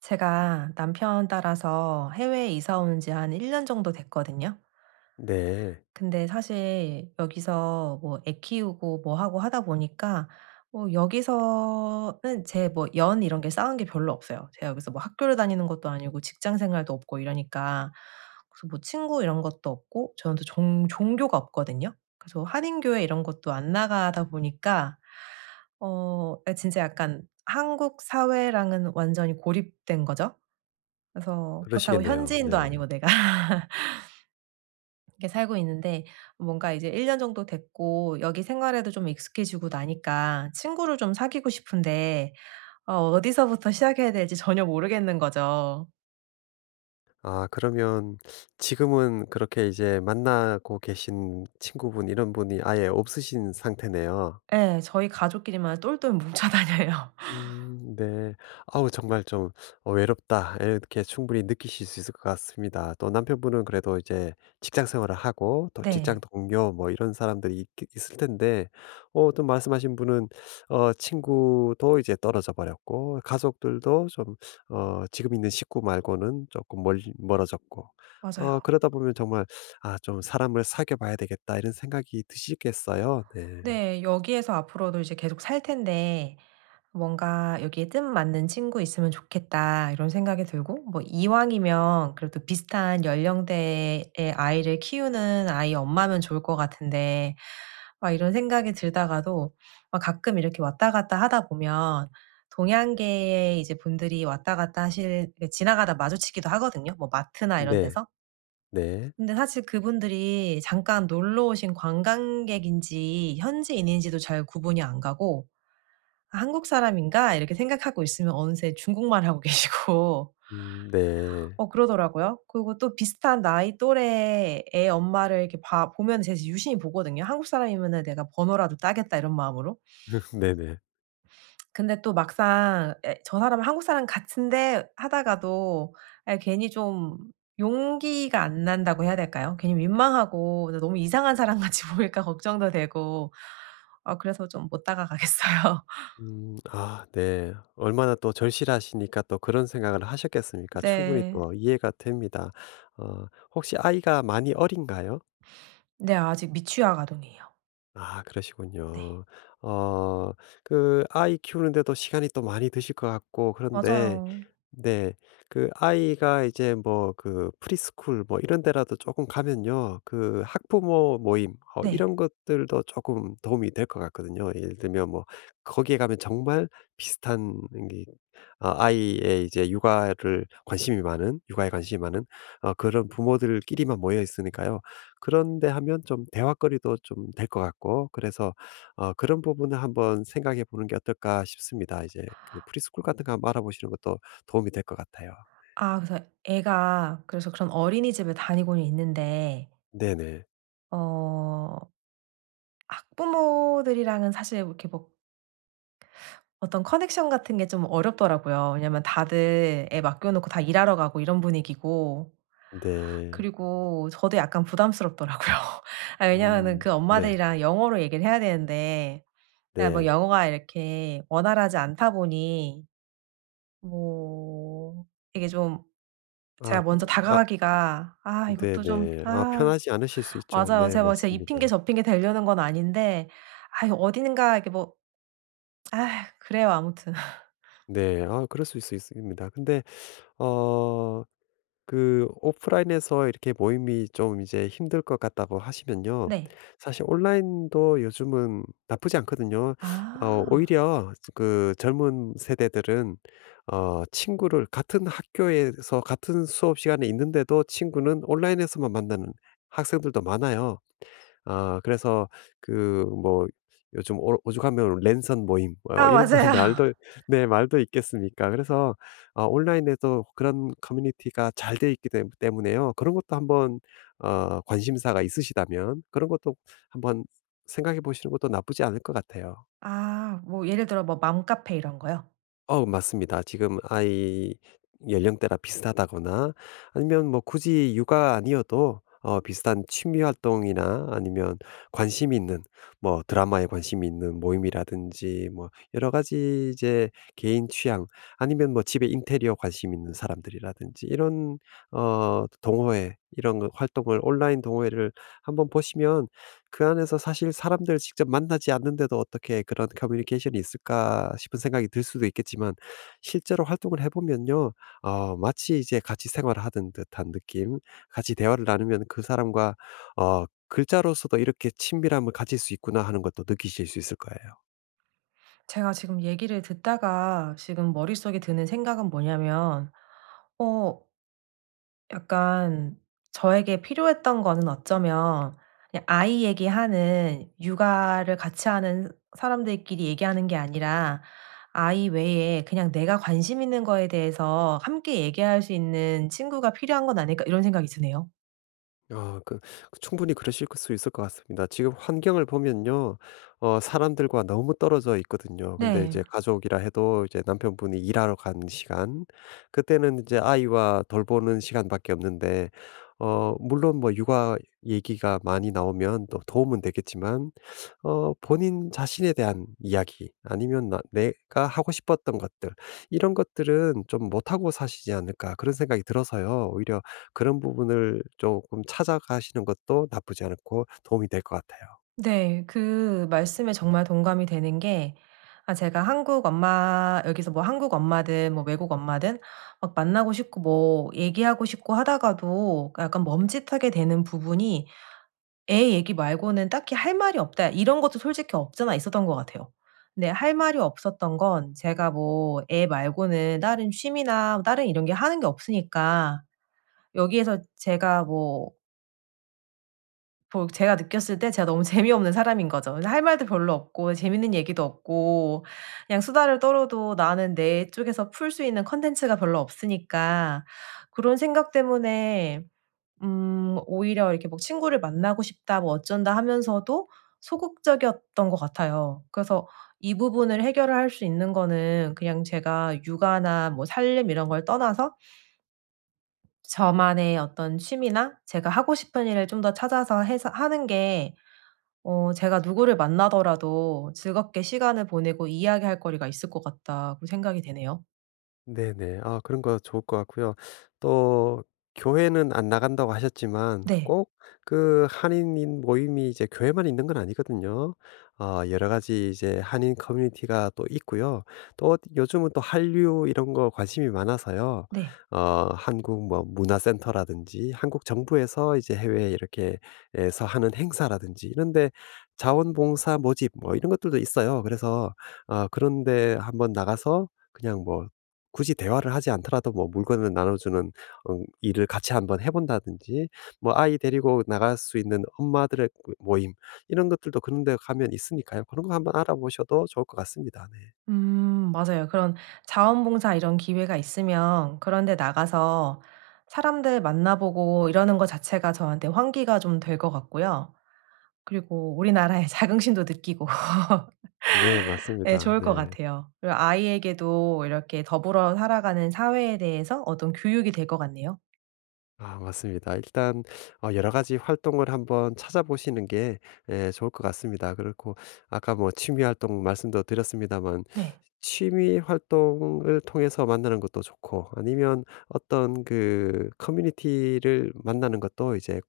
제가 남편 따라서 해외에 이사 온 지 한 1년 정도 됐거든요. 네. 근데 사실 여기서 뭐 애 키우고 뭐 하고 하다 보니까 뭐 여기서는 제 뭐 연 이런 게 쌓은 게 별로 없어요. 제가 여기서 뭐 학교를 다니는 것도 아니고 직장 생활도 없고 이러니까, 그래서 뭐 친구 이런 것도 없고 저는 또 종 종교가 없거든요. 그래서 한인교회 이런 것도 안 나가다 보니까 진짜 약간 한국 사회랑은 완전히 고립된 거죠. 그래서 그렇다고 그러시겠네요. 현지인도 네. 아니고 내가 이렇게 살고 있는데 뭔가 이제 1년 정도 됐고 여기 생활에도 좀 익숙해지고 나니까 친구를 좀 사귀고 싶은데 어디서부터 시작해야 될지 전혀 모르겠는 거죠. 아 그러면 지금은 그렇게 이제 만나고 계신 친구분 이런 분이 아예 없으신 상태네요. 네, 저희 가족끼리만 똘똘 뭉쳐 다녀요. 네. 아우 정말 좀 '외롭다.' 이렇게 충분히 느끼실 수 있을 것 같습니다. 또 남편분은 그래도 이제 직장 생활을 하고 또 직장 네. 동료 뭐 이런 사람들이 있 있을 텐데 또 말씀하신 분은 친구도 이제 떨어져 버렸고 가족들도 좀 지금 있는 식구 말고는 조금 멀 멀어졌고. 맞아요. 그러다 보면 정말 '아 좀 사람을 사귀어 봐야 되겠다.' 이런 생각이 드시겠어요. 네. 네. 여기에서 앞으로도 이제 계속 살 텐데 뭔가 '여기에 뜻맞는 친구 있으면 좋겠다.' 이런 생각이 들고, 뭐 이왕이면 그래도 비슷한 연령대의 아이를 키우는 아이 엄마면 좋을 것 같은데, 막 이런 생각이 들다가도 막 가끔 이렇게 왔다 갔다 하다 보면 동양계의 이제 분들이 왔다 갔다 하실, 그 지나가다 마주치기도 하거든요, 뭐 마트나 이런 네. 데서. 네. 근데 사실 그분들이 잠깐 놀러 오신 관광객인지 현지인인지도 잘 구분이 안 가고, '아 한국 사람인가?' 이렇게 생각하고 있으면 어느새 중국말 하고 계시고 네. 그러더라고요. 그리고 또 비슷한 나이 또래의 애 엄마를 이렇게 봐 보면 제가 유심히 보거든요. '한국 사람이면은 내가 번호라도 따겠다.' 이런 마음으로. 네네. 근데 또 막상, 예, '저 사람은 한국 사람 같은데.' 하다가도 예 괜히 좀 용기가 안 난다고 해야 될까요? 괜히 민망하고 또 너무 이상한 사람 같이 보일까 걱정도 되고 아 그래서 좀 못 다가가겠어요. 음. 아 네. 얼마나 또 절실하시니까 또 그런 생각을 하셨겠습니까? 충분히 네. 또 이해가 됩니다. 어 혹시 아이가 많이 어린가요? 네, 아직 미취학 아동이에요. 아 네. 그러시군요. 어 그 아이 키우는데도 시간이 또 많이 드실 것 같고 그런데. 맞아요. 네. 그 아이가 이제 뭐 그 프리스쿨 뭐 이런 데라도 조금 가면요. 그 학부모 모임 네. 이런 것들도 조금 도움이 될 것 같거든요. 예를 들면 뭐 거기에 가면 정말 비슷한 이 아이의 이제 육아를 관심이 많은, 육아에 관심이 많은 그런 부모들끼리만 모여 있으니까요. 그런데 하면 좀 대화거리도 좀 될 것 같고 그래서 그런 부분을 한번 생각해 보는 게 어떨까 싶습니다. 이제 그 프리스쿨 같은 거 한번 알아보시는 것도 도움이 될 것 같아요. 아 그래서 애가, 그래서 그런 어린이집에 다니고는 있는데 네네. 어 학부모들이랑은 사실 이렇게 뭐 어떤 커넥션 같은 게 좀 어렵더라고요. 왜냐면 다들 애 맡겨 놓고 다 일하러 가고 이런 분위기고, 네. 그리고 저도 약간 부담스럽더라고요. 아 왜냐면은 음. 그 네. 엄마들이랑 영어로 얘기를 해야 되는데, 아 뭐 네. 영어가 이렇게 원활하지 않다 보니 뭐 되게 좀 아 제가 먼저 아 다가가기가, 아 이것도 좀, 네네. 아 아 편하지 않으실 수 있죠. 맞아요. 네 제가 막 진짜 이 핑계 맞습니다. 저 핑계 대려는 건 아닌데 아 이거 어딘가 이렇게 뭐, 아 그래요 아무튼. 네. 아 그럴 수있수 있습니다. 근데 어 그 오프라인에서 이렇게 모임이 좀 이제 힘들 것 같다고 하시면요. 네. 사실 온라인도 요즘은 나쁘지 않거든요. 아. 오히려 그 젊은 세대들은 친구를 같은 학교에서 같은 수업 시간에 있는데도 친구는 온라인에서만 만나는 학생들도 많아요. 아 그래서 그 뭐 요즘 오 오죽하면 랜선 모임 아 이런 거 맞아요. 말도, 네 말도 있겠습니까. 그래서 아 온라인에도 그런 커뮤니티가 잘 돼 있기 때 때문에요. 그런 것도 한번 관심사가 있으시다면 그런 것도 한번 생각해 보시는 것도 나쁘지 않을 것 같아요. 아 뭐 예를 들어 뭐 맘카페 이런 거요? 맞습니다. 지금 아이 연령대랑 비슷하다거나 아니면 뭐 굳이 육아 아니어도 비슷한 취미 활동이나 아니면 관심 있는, 뭐 드라마에 관심이 있는 모임이라든지, 뭐 여러 가지 이제 개인 취향 아니면 뭐 집에 인테리어 관심 있는 사람들이라든지 이런 동호회 이런 거 활동을, 온라인 동호회를 한번 보시면 그 안에서 사실 사람들 직접 만나지 않는데도 '어떻게 그런 커뮤니케이션이 있을까?' 싶은 생각이 들 수도 있겠지만 실제로 활동을 해 보면요. 마치 이제 같이 생활을 하는 듯한 느낌, 같이 대화를 나누면 그 사람과 글자로서도 '이렇게 친밀함을 가질 수 있구나.' 하는 것도 느끼실 수 있을 거예요. 제가 지금 얘기를 듣다가 지금 머릿속에 드는 생각은 뭐냐면 어 약간 저에게 필요했던 거는 어쩌면 그냥 아이 얘기하는, 육아를 같이 하는 사람들끼리 얘기하는 게 아니라 아이 외에 그냥 내가 관심 있는 거에 대해서 함께 얘기할 수 있는 친구가 필요한 건 아닐까, 이런 생각이 드네요. 아 그 충분히 그러실 수 있을 것 같습니다. 지금 환경을 보면요. 사람들과 너무 떨어져 있거든요. 근데 네. 이제 가족이라 해도 이제 남편분이 일하러 간 시간, 그때는 이제 아이와 돌보는 시간밖에 없는데. 물론 뭐 육아 얘기가 많이 나오면 또 도움은 되겠지만 본인 자신에 대한 이야기 아니면 나 내가 하고 싶었던 것들 이런 것들은 좀 못하고 사시지 않을까, 그런 생각이 들어서요. 오히려 그런 부분을 조금 찾아가시는 것도 나쁘지 않고 도움이 될 것 같아요. 네. 그 말씀에 정말 동감이 되는 게, 아 제가 한국 엄마, 여기서 뭐 한국 엄마든 뭐 외국 엄마든 막 만나고 싶고 뭐 얘기하고 싶고 하다가도 약간 멈칫하게 되는 부분이 애 얘기 말고는 딱히 할 말이 없다, 이런 것도 솔직히 없잖아 있었던 것 같아요. 근데 할 말이 없었던 건 제가 뭐 애 말고는 다른 취미나 뭐 다른 이런 게 하는 게 없으니까, 여기에서 제가 뭐 제가 느꼈을 때 제가 너무 재미없는 사람인 거죠. 그래서 할 말도 별로 없고 재밌는 얘기도 없고 그냥 수다를 떨어도 나는 내 쪽에서 풀 수 있는 콘텐츠가 별로 없으니까, 그런 생각 때문에 오히려 이렇게 뭐 친구를 만나고 싶다 뭐 어쩐다 하면서도 소극적이었던 것 같아요. 그래서 이 부분을 해결을 할 수 있는 거는 그냥 제가 육아나 뭐 살림 이런 걸 떠나서 저만의 어떤 취미나 제가 하고 싶은 일을 좀 더 찾아서 해서 하는 게 제가 누구를 만나더라도 즐겁게 시간을 보내고 이야기할 거리가 있을 것 같다고 생각이 되네요. 네네. 아 그런 거 좋을 것 같고요. 또 교회는 안 나간다고 하셨지만 네. 꼭 그 한인인 모임이 이제 교회만 있는 건 아니거든요. 여러 가지 이제 한인 커뮤니티가 또 있고요. 또 요즘은 또 한류 이런 거 관심이 많아서요. 네. 어 한국 뭐 문화센터라든지, 한국 정부에서 이제 해외에 이렇게 에서 하는 행사라든지 이런 데 자원봉사 모집 뭐 이런 것들도 있어요. 그래서 그런 데 한번 나가서 그냥 뭐 굳이 대화를 하지 않더라도 뭐 물건을 나눠주는 일을 같이 한번 해 본다든지, 뭐 아이 데리고 나갈 수 있는 엄마들의 그 모임 이런 것들도 그런 데 가면 있으니까요. 그런 거 한번 알아보셔도 좋을 것 같습니다. 네. 음, 맞아요. 그런 자원봉사 이런 기회가 있으면 그런 데 나가서 사람들 만나보고 이러는 것 자체가 저한테 환기가 좀 될 것 같고요. 그리고 우리나라의 자긍심도 느끼고 네 네, 맞습니다. 좋을 것 네. 같아요. 그리고 아이에게도 이렇게 더불어 살아가는 사회에 대해서 어떤 교육이 될 것 같네요. 아 맞습니다. 일단 여러 가지 활동을 한번 찾아보시는 게 예 좋을 것 같습니다. 그렇고 아까 뭐 취미 활동 말씀도 드렸습니다만, 네. 취미 활동을 통해서 만나는 것도 좋고 아니면 어떤 그 커뮤니티를 만나는 것도 이제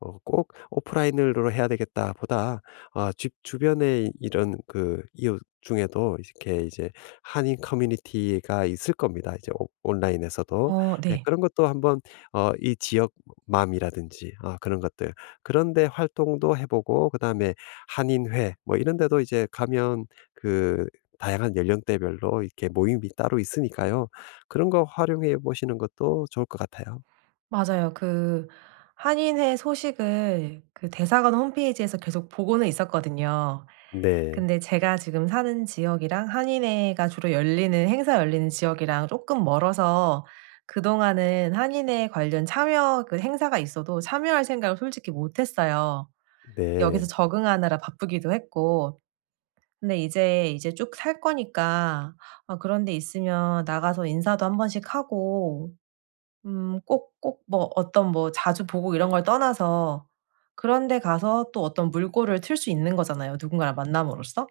꼭 '오프라인으로 해야 되겠다.' 보다, 아 집 주변에 이런 그 이웃 중에도 이렇게 이제 한인 커뮤니티가 있을 겁니다, 이제 오 온라인에서도. 어 예 네. 그런 것도 한번 이 지역맘이라든지 아 그런 것들, 그런 데 활동도 해 보고 그다음에 한인회 뭐 이런 데도 이제 가면 그 다양한 연령대별로 이렇게 모임이 따로 있으니까요. 그런 거 활용해 보시는 것도 좋을 것 같아요. 맞아요. 그 한인회 소식을 그 대사관 홈페이지에서 계속 보고는 있었거든요. 네. 근데 제가 지금 사는 지역이랑 한인회가 주로 열리는 행사 열리는 지역이랑 쪼끔 멀어서 그동안은 한인회 관련 참여, 그 행사가 있어도 참여할 생각을 솔직히 못 했어요. 여기서 네. 적응하느라 바쁘기도 했고. 근데 이제 쭉 살 거니까 아 그런 데 있으면 나가서 인사도 한 번씩 하고, 꼭 꼭 뭐 어떤 뭐 자주 보고 이런 걸 떠나서 그런 데 가서 또 어떤 물꼬를 틀 수 있는 거잖아요, 누군가를 만남으로써.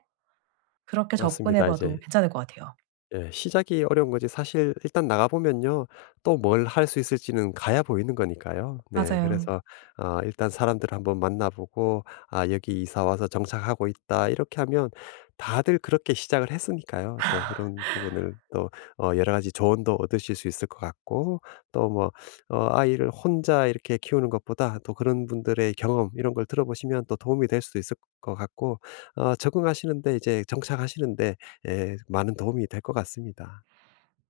그렇게 접근해 맞습니다. 이제 봐도 괜찮을 것 같아요. 예. 시작이 어려운 거지 사실 일단 나가 보면요. 또 뭘 할 수 있을지는 가야 보이는 거니까요. 네. 맞아요. 그래서 아 일단 사람들을 한번 만나 보고 '아 여기 이사 와서 정착하고 있다.' 이렇게 하면 다들 그렇게 시작을 했으니까요. 또 그런 부분을 또 여러 가지 조언도 얻으실 수 있을 것 같고 또 뭐 아이를 혼자 이렇게 키우는 것보다 또 그런 분들의 경험 이런 걸 들어보시면 또 도움이 될 수도 있을 것 같고 적응하시는데, 이제 정착하시는데 예, 많은 도움이 될 것 같습니다.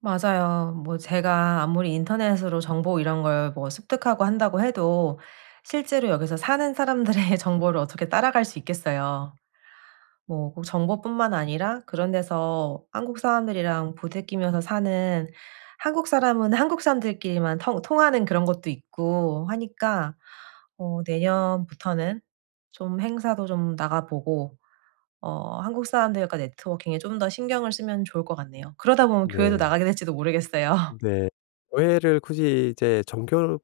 맞아요. 뭐 제가 아무리 인터넷으로 정보 이런 걸 뭐 습득하고 한다고 해도 실제로 여기서 사는 사람들의 정보를 어떻게 따라갈 수 있겠어요. 뭐 꼭 정보뿐만 아니라 그런 데서 한국 사람들이랑 부대끼면서 사는, 한국 사람은 한국 사람들끼리만 통 통하는 그런 것도 있고 하니까 어 내년부터는 좀 행사도 좀 나가보고 한국 사람들과 네트워킹에 좀 더 신경을 쓰면 좋을 것 같네요. 그러다 보면 교회도 네. 나가게 될지도 모르겠어요. 네. 교회를 굳이 이제 종교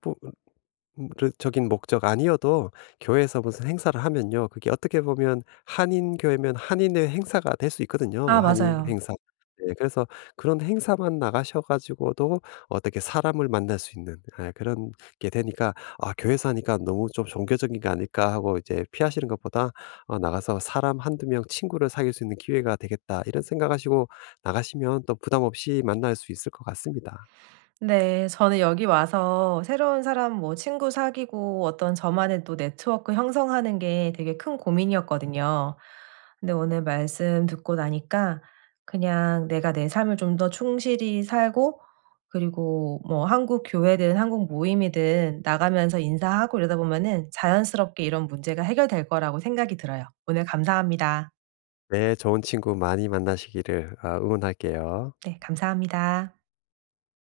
르 적인 목적 아니어도 교회에서 무슨 행사를 하면요. 그게 어떻게 보면 한인교회면 한인의 행사가 될 수 있거든요, 아 한인 맞아요. 행사. 네 그래서 그런 행사만 나가셔 가지고도 어떻게 사람을 만날 수 있는, 예 그런 게 되니까 '아 교회에서 하니까 너무 좀 종교적인 게 아닐까.' 하고 이제 피하시는 것보다 '나가서 사람 한두 명 친구를 사귈 수 있는 기회가 되겠다.' 이런 생각하시고 나가시면 또 부담 없이 만날 수 있을 것 같습니다. 네. 저는 여기 와서 새로운 사람, 뭐 친구 사귀고 어떤 저만의 또 네트워크 형성하는 게 되게 큰 고민이었거든요. 근데 오늘 말씀 듣고 나니까 그냥 내가 내 삶을 좀 더 충실히 살고, 그리고 뭐 한국 교회든 한국 모임이든 나가면서 인사하고 이러다 보면은 자연스럽게 이런 문제가 해결될 거라고 생각이 들어요. 오늘 감사합니다. 네. 좋은 친구 많이 만나시기를 아 응원할게요. 네. 감사합니다.